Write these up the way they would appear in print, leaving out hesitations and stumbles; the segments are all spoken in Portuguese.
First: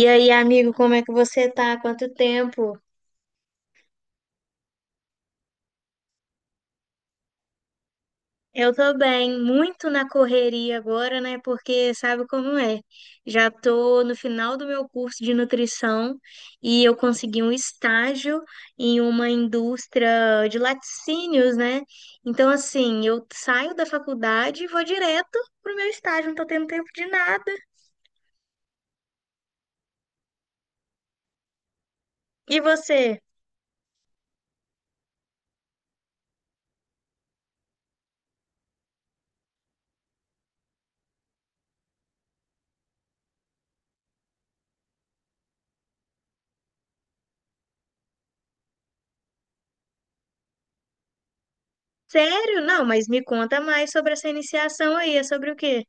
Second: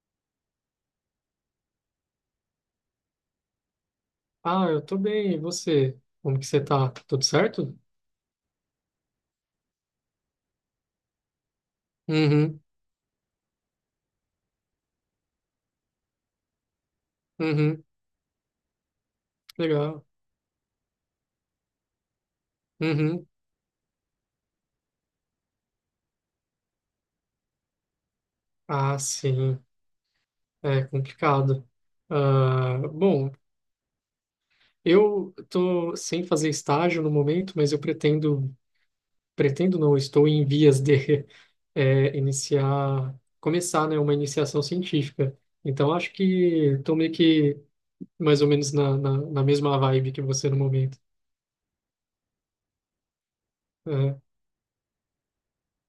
E aí, amigo, como é que você tá? Quanto tempo? Ah, eu tô bem. E você? Como que você tá? Tudo certo? Eu tô bem, muito na correria agora, né? Porque sabe como Uhum, é? Já tô no final do meu curso de nutrição e eu consegui um uhum, estágio em uma legal. indústria de laticínios, né? Então, assim, eu Uhum. saio da faculdade e vou direto pro meu estágio, não tô tendo tempo de nada. Ah, sim, é complicado. E Ah, você? bom, eu tô sem fazer estágio no momento, mas eu pretendo, pretendo não, estou em vias de iniciar, começar, né, uma iniciação científica. Então, acho que estou meio que mais ou menos na mesma vibe que você no momento. Sério? Não, mas me conta mais sobre É. essa iniciação aí, é sobre o quê?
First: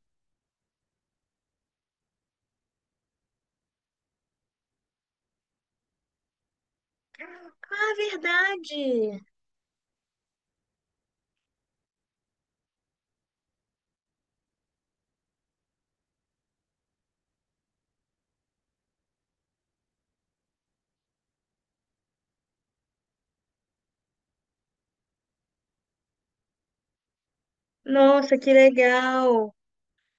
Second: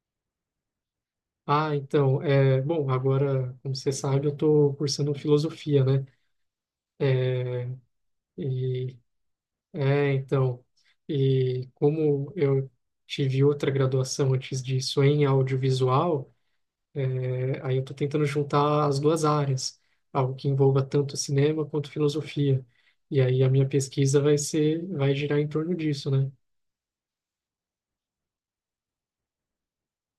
Ah, então, bom, agora, como você sabe, eu estou cursando filosofia, né? É, Ah, e, verdade! é, então, e como eu tive outra graduação antes disso em audiovisual, aí eu estou tentando juntar as duas áreas, algo que envolva tanto cinema quanto filosofia. E aí a minha pesquisa vai ser, vai girar em torno disso, né? Nossa, que legal!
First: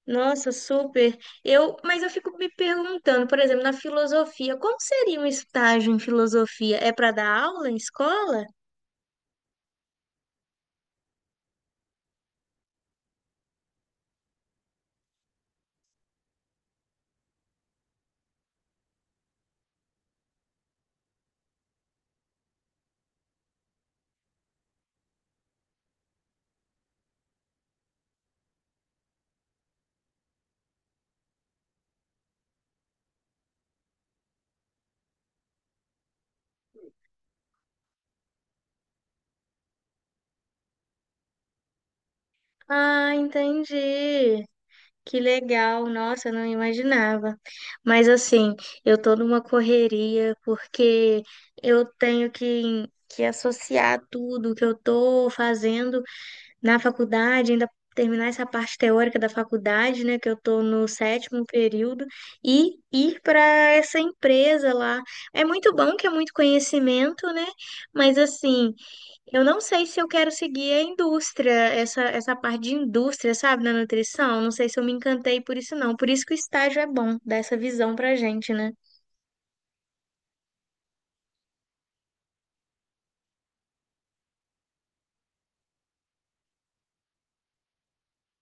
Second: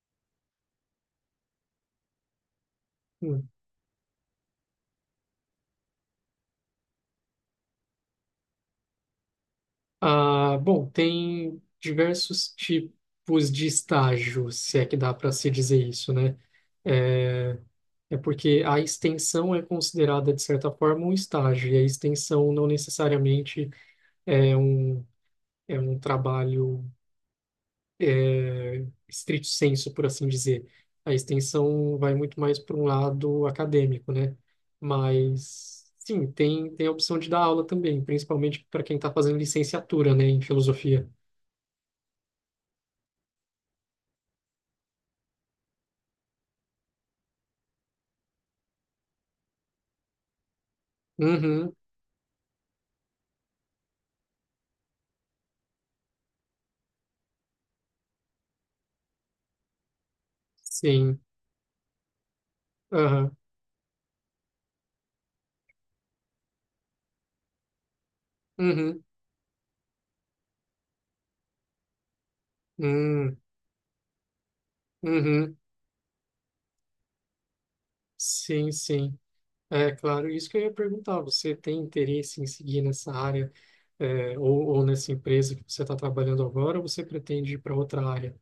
Nossa, super. Eu, mas eu fico me perguntando, por exemplo, na filosofia, como seria um estágio em filosofia? É para dar aula em escola? Ah, bom, tem diversos tipos de estágio, se é que dá para se dizer isso, né? É, é porque a extensão é considerada, de certa forma, um estágio, e a extensão não necessariamente é um, é um trabalho estrito sensu, por assim dizer. A extensão vai muito mais para um lado acadêmico, né? Mas, sim, tem a opção de dar aula também, principalmente para quem está fazendo licenciatura, né, em filosofia. Ah, entendi. Que legal. Nossa, eu não imaginava. Mas assim, eu tô numa correria porque Uhum, eu tenho que associar tudo que eu tô fazendo na faculdade, ainda terminar essa parte teórica da faculdade, né, que eu tô no sim. sétimo período, e ir Aham. para essa empresa lá. É muito bom que é muito conhecimento, né? Mas assim, Uhum. eu não sei se eu quero seguir a indústria, essa parte de indústria, Hum. sabe, na nutrição. Não sei se eu me encantei por Uhum. isso, não. Por isso que o estágio é bom, dá essa visão pra gente, né? Sim, sim. É claro, isso que eu ia perguntar. Você tem interesse em seguir nessa área, é, ou nessa empresa que você está trabalhando agora, ou você pretende ir para outra área?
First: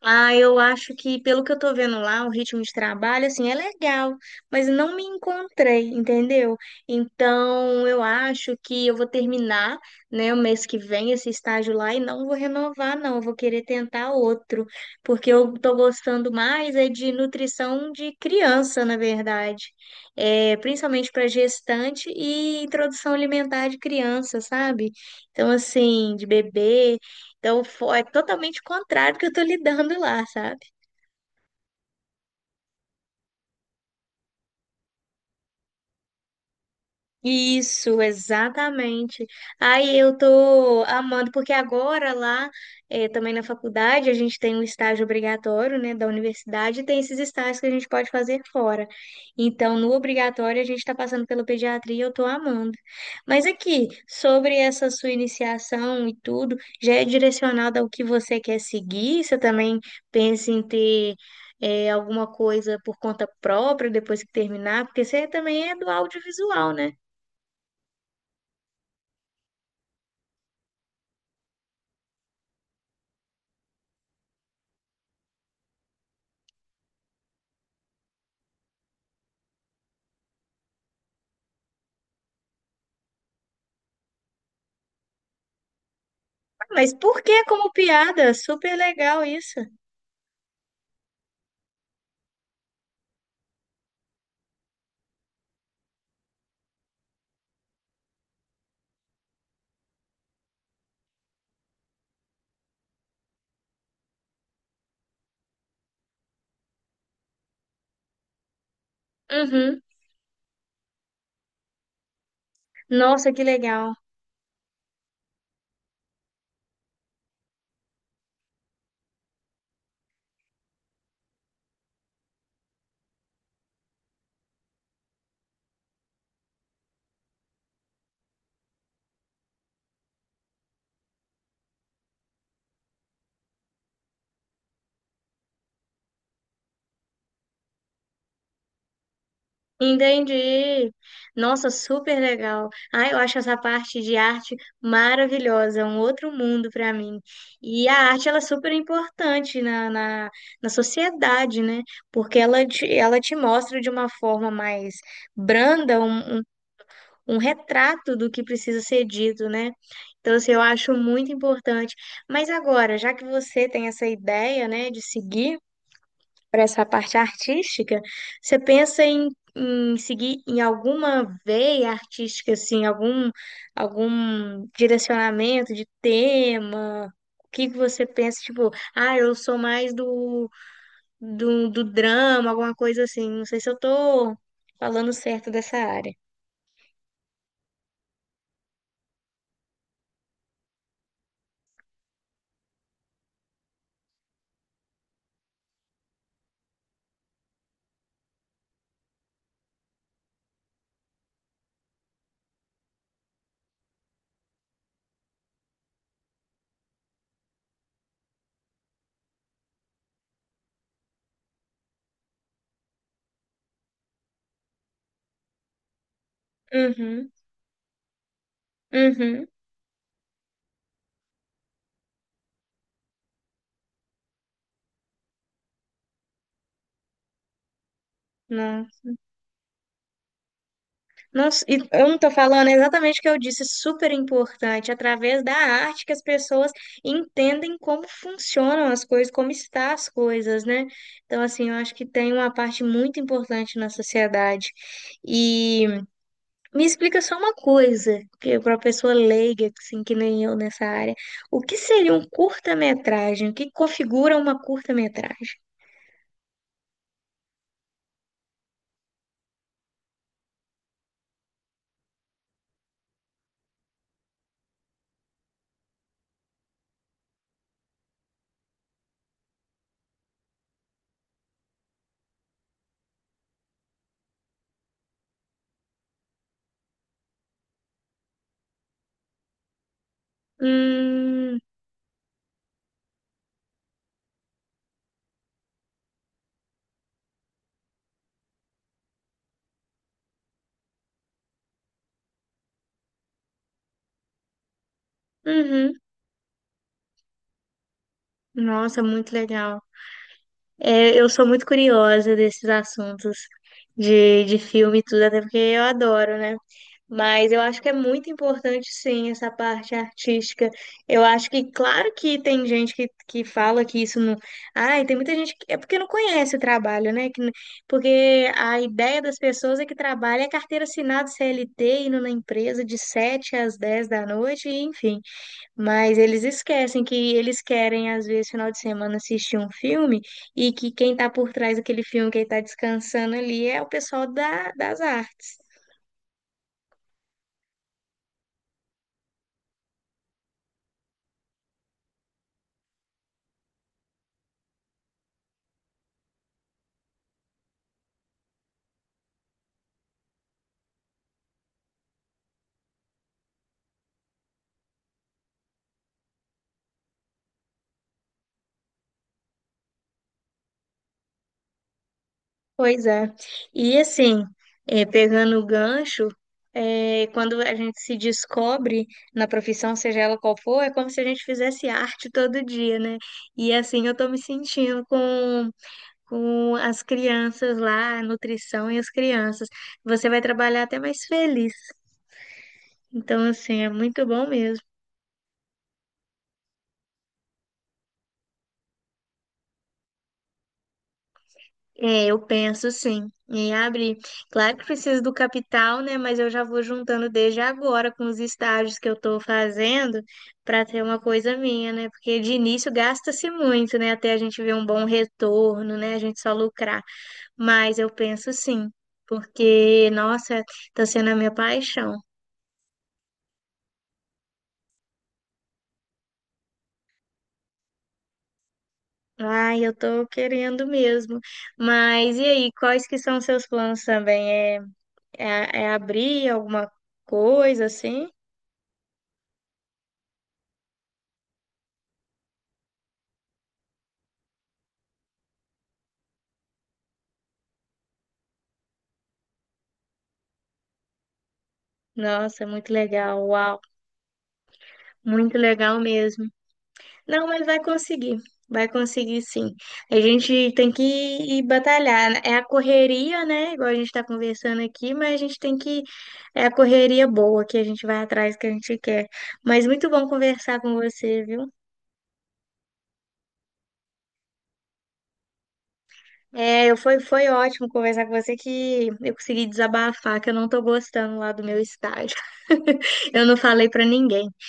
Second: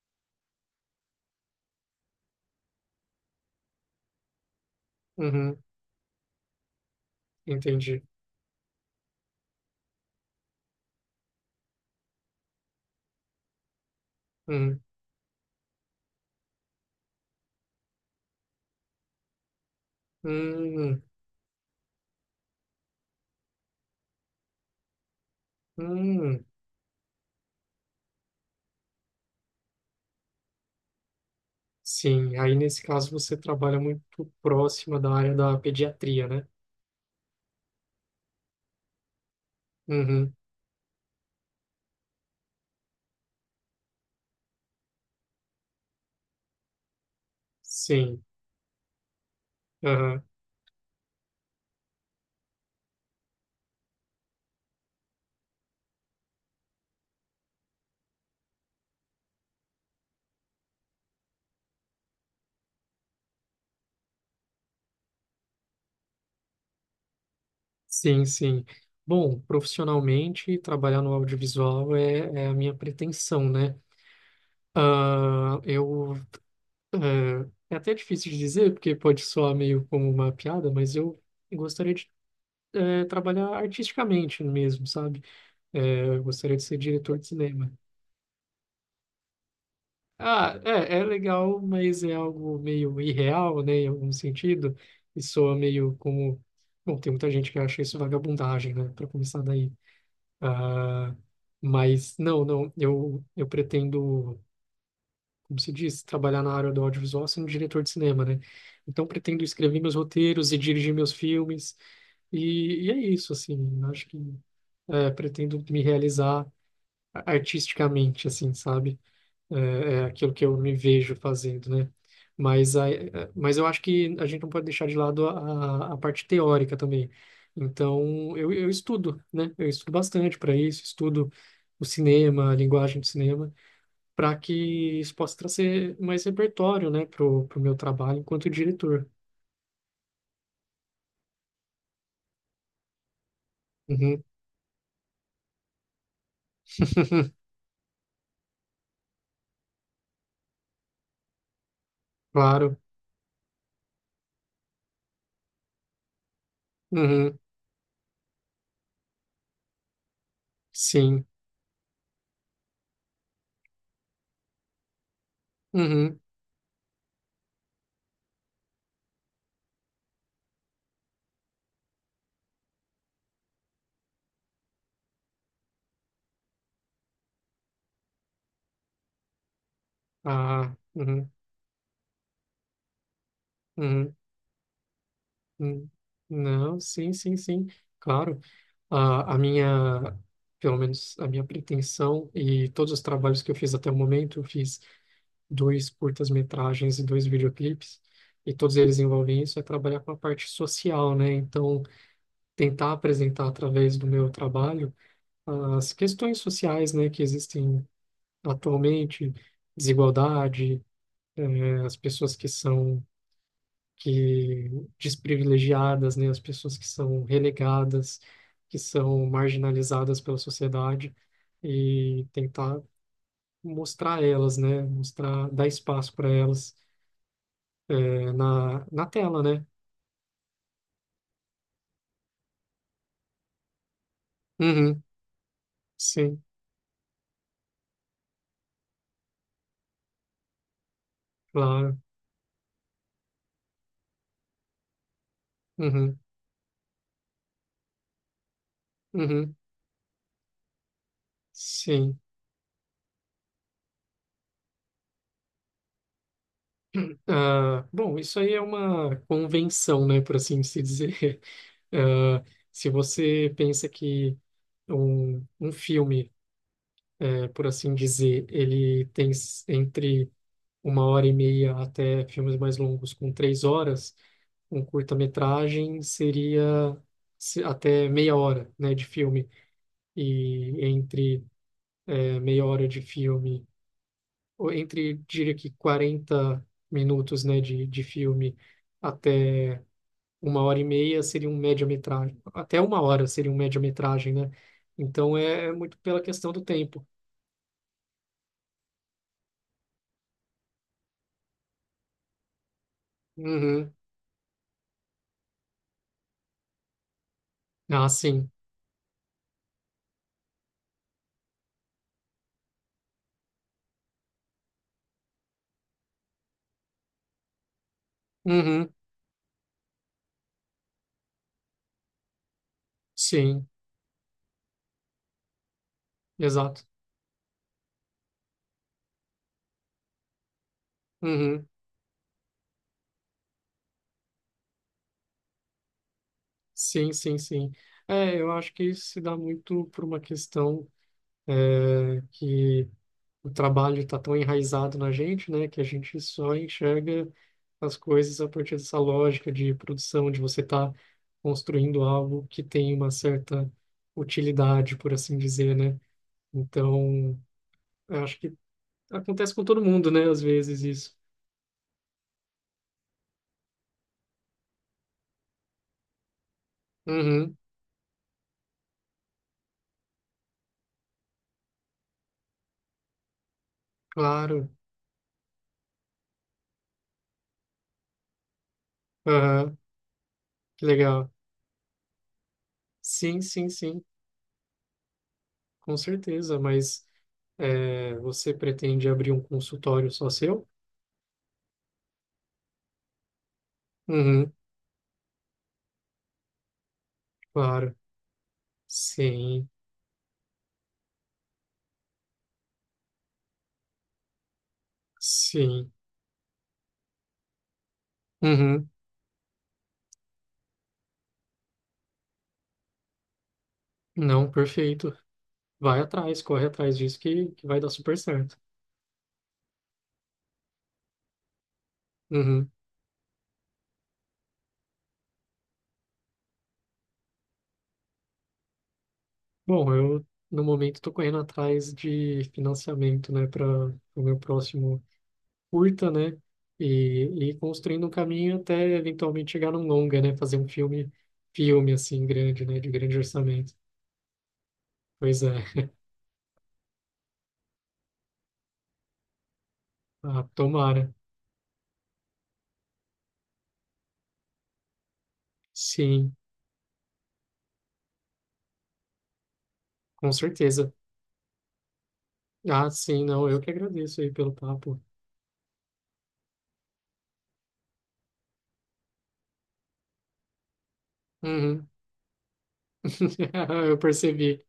Ah, eu acho que, pelo que eu tô vendo lá, o ritmo de trabalho, assim, é legal, mas não me Uhum. encontrei, entendeu? Então, eu Entendi. acho que eu vou terminar, né, o mês que vem esse estágio lá e não vou renovar, não. Eu vou querer tentar outro, Uhum. porque eu tô gostando mais é de nutrição de criança, na verdade. É, Hum. principalmente para gestante e introdução alimentar de criança, sabe? Então, assim, de Hum. bebê. Então, é totalmente contrário do que eu tô lidando lá, sabe? Sim, aí nesse caso você trabalha muito próxima da área da pediatria, né? Isso, exatamente. Aí eu Uhum. tô amando, porque agora lá, também na faculdade, a gente tem um estágio obrigatório, né, da universidade, e tem esses estágios que a gente pode Sim. fazer fora. Então, no Aham. obrigatório, a gente está passando pela pediatria, e eu tô amando. Mas aqui, sobre essa sua iniciação e tudo, já é direcionado ao que você quer seguir? Você também pensa em ter. Alguma coisa por conta própria depois que terminar, porque você também é do audiovisual, né? Sim, sim. Bom, profissionalmente, trabalhar no audiovisual é a minha pretensão, né? Ah, eu. É até difícil de dizer, porque pode soar meio como uma piada, mas eu gostaria de trabalhar artisticamente mesmo, sabe? Eu gostaria de ser Mas diretor por de que como cinema. piada? Super legal isso. Ah, é, é legal, mas é algo meio irreal, né, em algum sentido, e soa meio como. Bom, tem muita gente que acha isso vagabundagem, né, para começar daí. Ah, mas, não, não, eu pretendo. Como se diz, trabalhar na área do audiovisual sendo diretor de cinema, né? Então pretendo escrever Uhum. meus roteiros e dirigir meus filmes, e é Nossa, isso, que assim, legal. eu acho que pretendo me realizar artisticamente, assim, sabe? É, é aquilo que eu me vejo fazendo, né? Mas, a, mas eu acho que a gente não pode deixar de lado a parte teórica também. Então, eu estudo, né? Eu estudo bastante para isso, estudo o cinema, a linguagem do cinema para que isso possa trazer mais repertório, né, pro meu trabalho enquanto diretor. Entendi. Nossa, super legal. Ah, eu acho essa parte de Uhum, arte maravilhosa, um outro mundo para mim. E a arte ela é super importante na sociedade, né? Porque ela claro. te, ela te mostra de uma forma mais branda um, um Uhum, retrato do que precisa ser dito, né? Então, assim, eu acho sim. muito importante. Mas agora, já que você tem essa ideia, né, de seguir Uhum, para essa parte artística, você pensa em, seguir em alguma veia artística, assim, algum, algum direcionamento de tema? O que que você pensa, tipo, ah, eu sou mais do, ah, uhum, do, do drama, alguma coisa assim. Não sei se eu uhum, tô falando certo dessa uhum. área. Não, sim, sim, sim, claro. A minha, pelo menos a minha pretensão e todos os trabalhos que eu fiz até o momento, eu fiz dois curtas-metragens e dois videoclipes, e todos eles envolvem isso, é trabalhar com a parte social, né? Então, tentar apresentar através do meu trabalho as questões sociais, né, que existem atualmente, desigualdade, as pessoas que são que desprivilegiadas, né, as pessoas que são Uhum, relegadas, que são uhum. marginalizadas pela sociedade e tentar mostrar elas, né, mostrar, dar espaço para elas, Não, na tela, né? Nossa, e eu não estou falando exatamente o que eu disse, super importante, Uhum, através da arte que as sim, pessoas entendem como funcionam as coisas, como estão as coisas, né? Então, assim, eu acho claro. que tem uma parte muito importante na sociedade. E Uhum, me explica só uma coisa, que para uma pessoa uhum, leiga, assim, que nem eu nessa área, o que seria sim. um curta-metragem? O que configura uma curta-metragem? Ah, bom, isso aí é uma convenção, né, por assim se dizer. Ah, se você pensa que um filme, por assim dizer, ele tem s- entre uma hora e meia até filmes mais longos com três horas, um curta-metragem seria se- até meia hora, né, de filme. E entre, Hum, meia hora de filme ou entre, diria que 40 minutos, né, de filme até uma hora e meia seria um média-metragem. Até uma hora seria um média-metragem, né? Então é, é uhum. muito pela questão do tempo. Nossa, muito legal. É, eu sou muito curiosa desses assuntos Uhum. de filme e tudo, até porque eu adoro, né? Mas eu acho que é Ah, muito sim. importante, sim, essa parte artística. Eu acho que, claro que tem gente que fala que isso não. Ai, tem muita gente que. É porque não conhece o trabalho, né? Que, porque a Uhum. ideia das pessoas é que trabalha é carteira assinada CLT, indo na empresa de 7 Sim, às 10 da noite, e, enfim. Mas eles exato. esquecem que eles querem, às vezes, final de semana assistir um filme e que quem está por Uhum. trás daquele filme, quem está descansando ali, é o pessoal das artes. Sim, sim, sim. É, eu acho que isso se dá muito por uma questão que o trabalho está tão enraizado na gente, né, que a gente só enxerga as coisas a partir dessa lógica de produção, de você estar construindo algo que tem uma certa utilidade, por assim dizer, né? Então, eu acho que acontece com todo mundo, né, às vezes isso. Pois é. E assim, pegando o gancho, Uhum, quando a gente se descobre na profissão, seja ela qual for, é como se a gente fizesse arte todo dia, né? E assim eu tô me claro. sentindo com as crianças lá, a nutrição e as crianças. Aham, Você vai trabalhar que até mais legal. feliz. Sim, Então, sim, assim, é sim, muito bom mesmo. com certeza, mas é, você pretende abrir um consultório só seu? É, eu penso sim em abrir. Uhum, Claro que preciso do capital, né? Mas eu já vou juntando desde claro. agora com os estágios que eu estou Sim, fazendo para ter uma coisa minha, né? Porque de início gasta-se muito, né? Até a gente ver um bom sim. retorno, né? A gente só lucrar. Mas eu penso Uhum. sim, porque, nossa, está sendo a minha paixão. Não, perfeito. Vai atrás, corre atrás disso que vai dar super certo. Ai, eu tô querendo mesmo. Mas e Uhum. aí, quais que são os seus planos também? É abrir alguma coisa assim? Bom, eu no momento estou correndo atrás de financiamento, né, para o meu próximo curta, né, e, e construindo um caminho até eventualmente chegar num longa, né, fazer um filme, filme assim Nossa, grande, é né, de muito grande legal, orçamento. uau, Pois muito é, legal mesmo. Não, mas vai conseguir sim. A ah, gente tem que tomara. ir batalhar. Né? É a correria, né? Igual a gente está conversando aqui, mas a gente tem que. Sim, É a correria boa que a gente vai atrás que a gente quer. Mas muito bom com conversar certeza. com você, viu? Ah, sim, não, eu que agradeço aí pelo papo. É, foi, foi ótimo conversar com você que eu consegui desabafar, que eu não tô gostando lá do meu Uhum. estágio. Eu não falei Eu para ninguém. percebi.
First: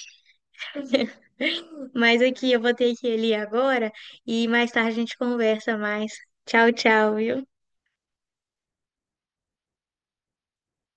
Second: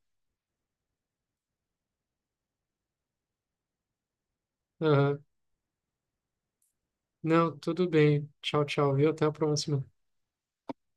Mas aqui eu vou ter que ir ali agora e mais tarde a gente Aham. conversa mais. Tchau, tchau, viu? Não, tudo bem. Tchau, tchau, viu? Até a próxima.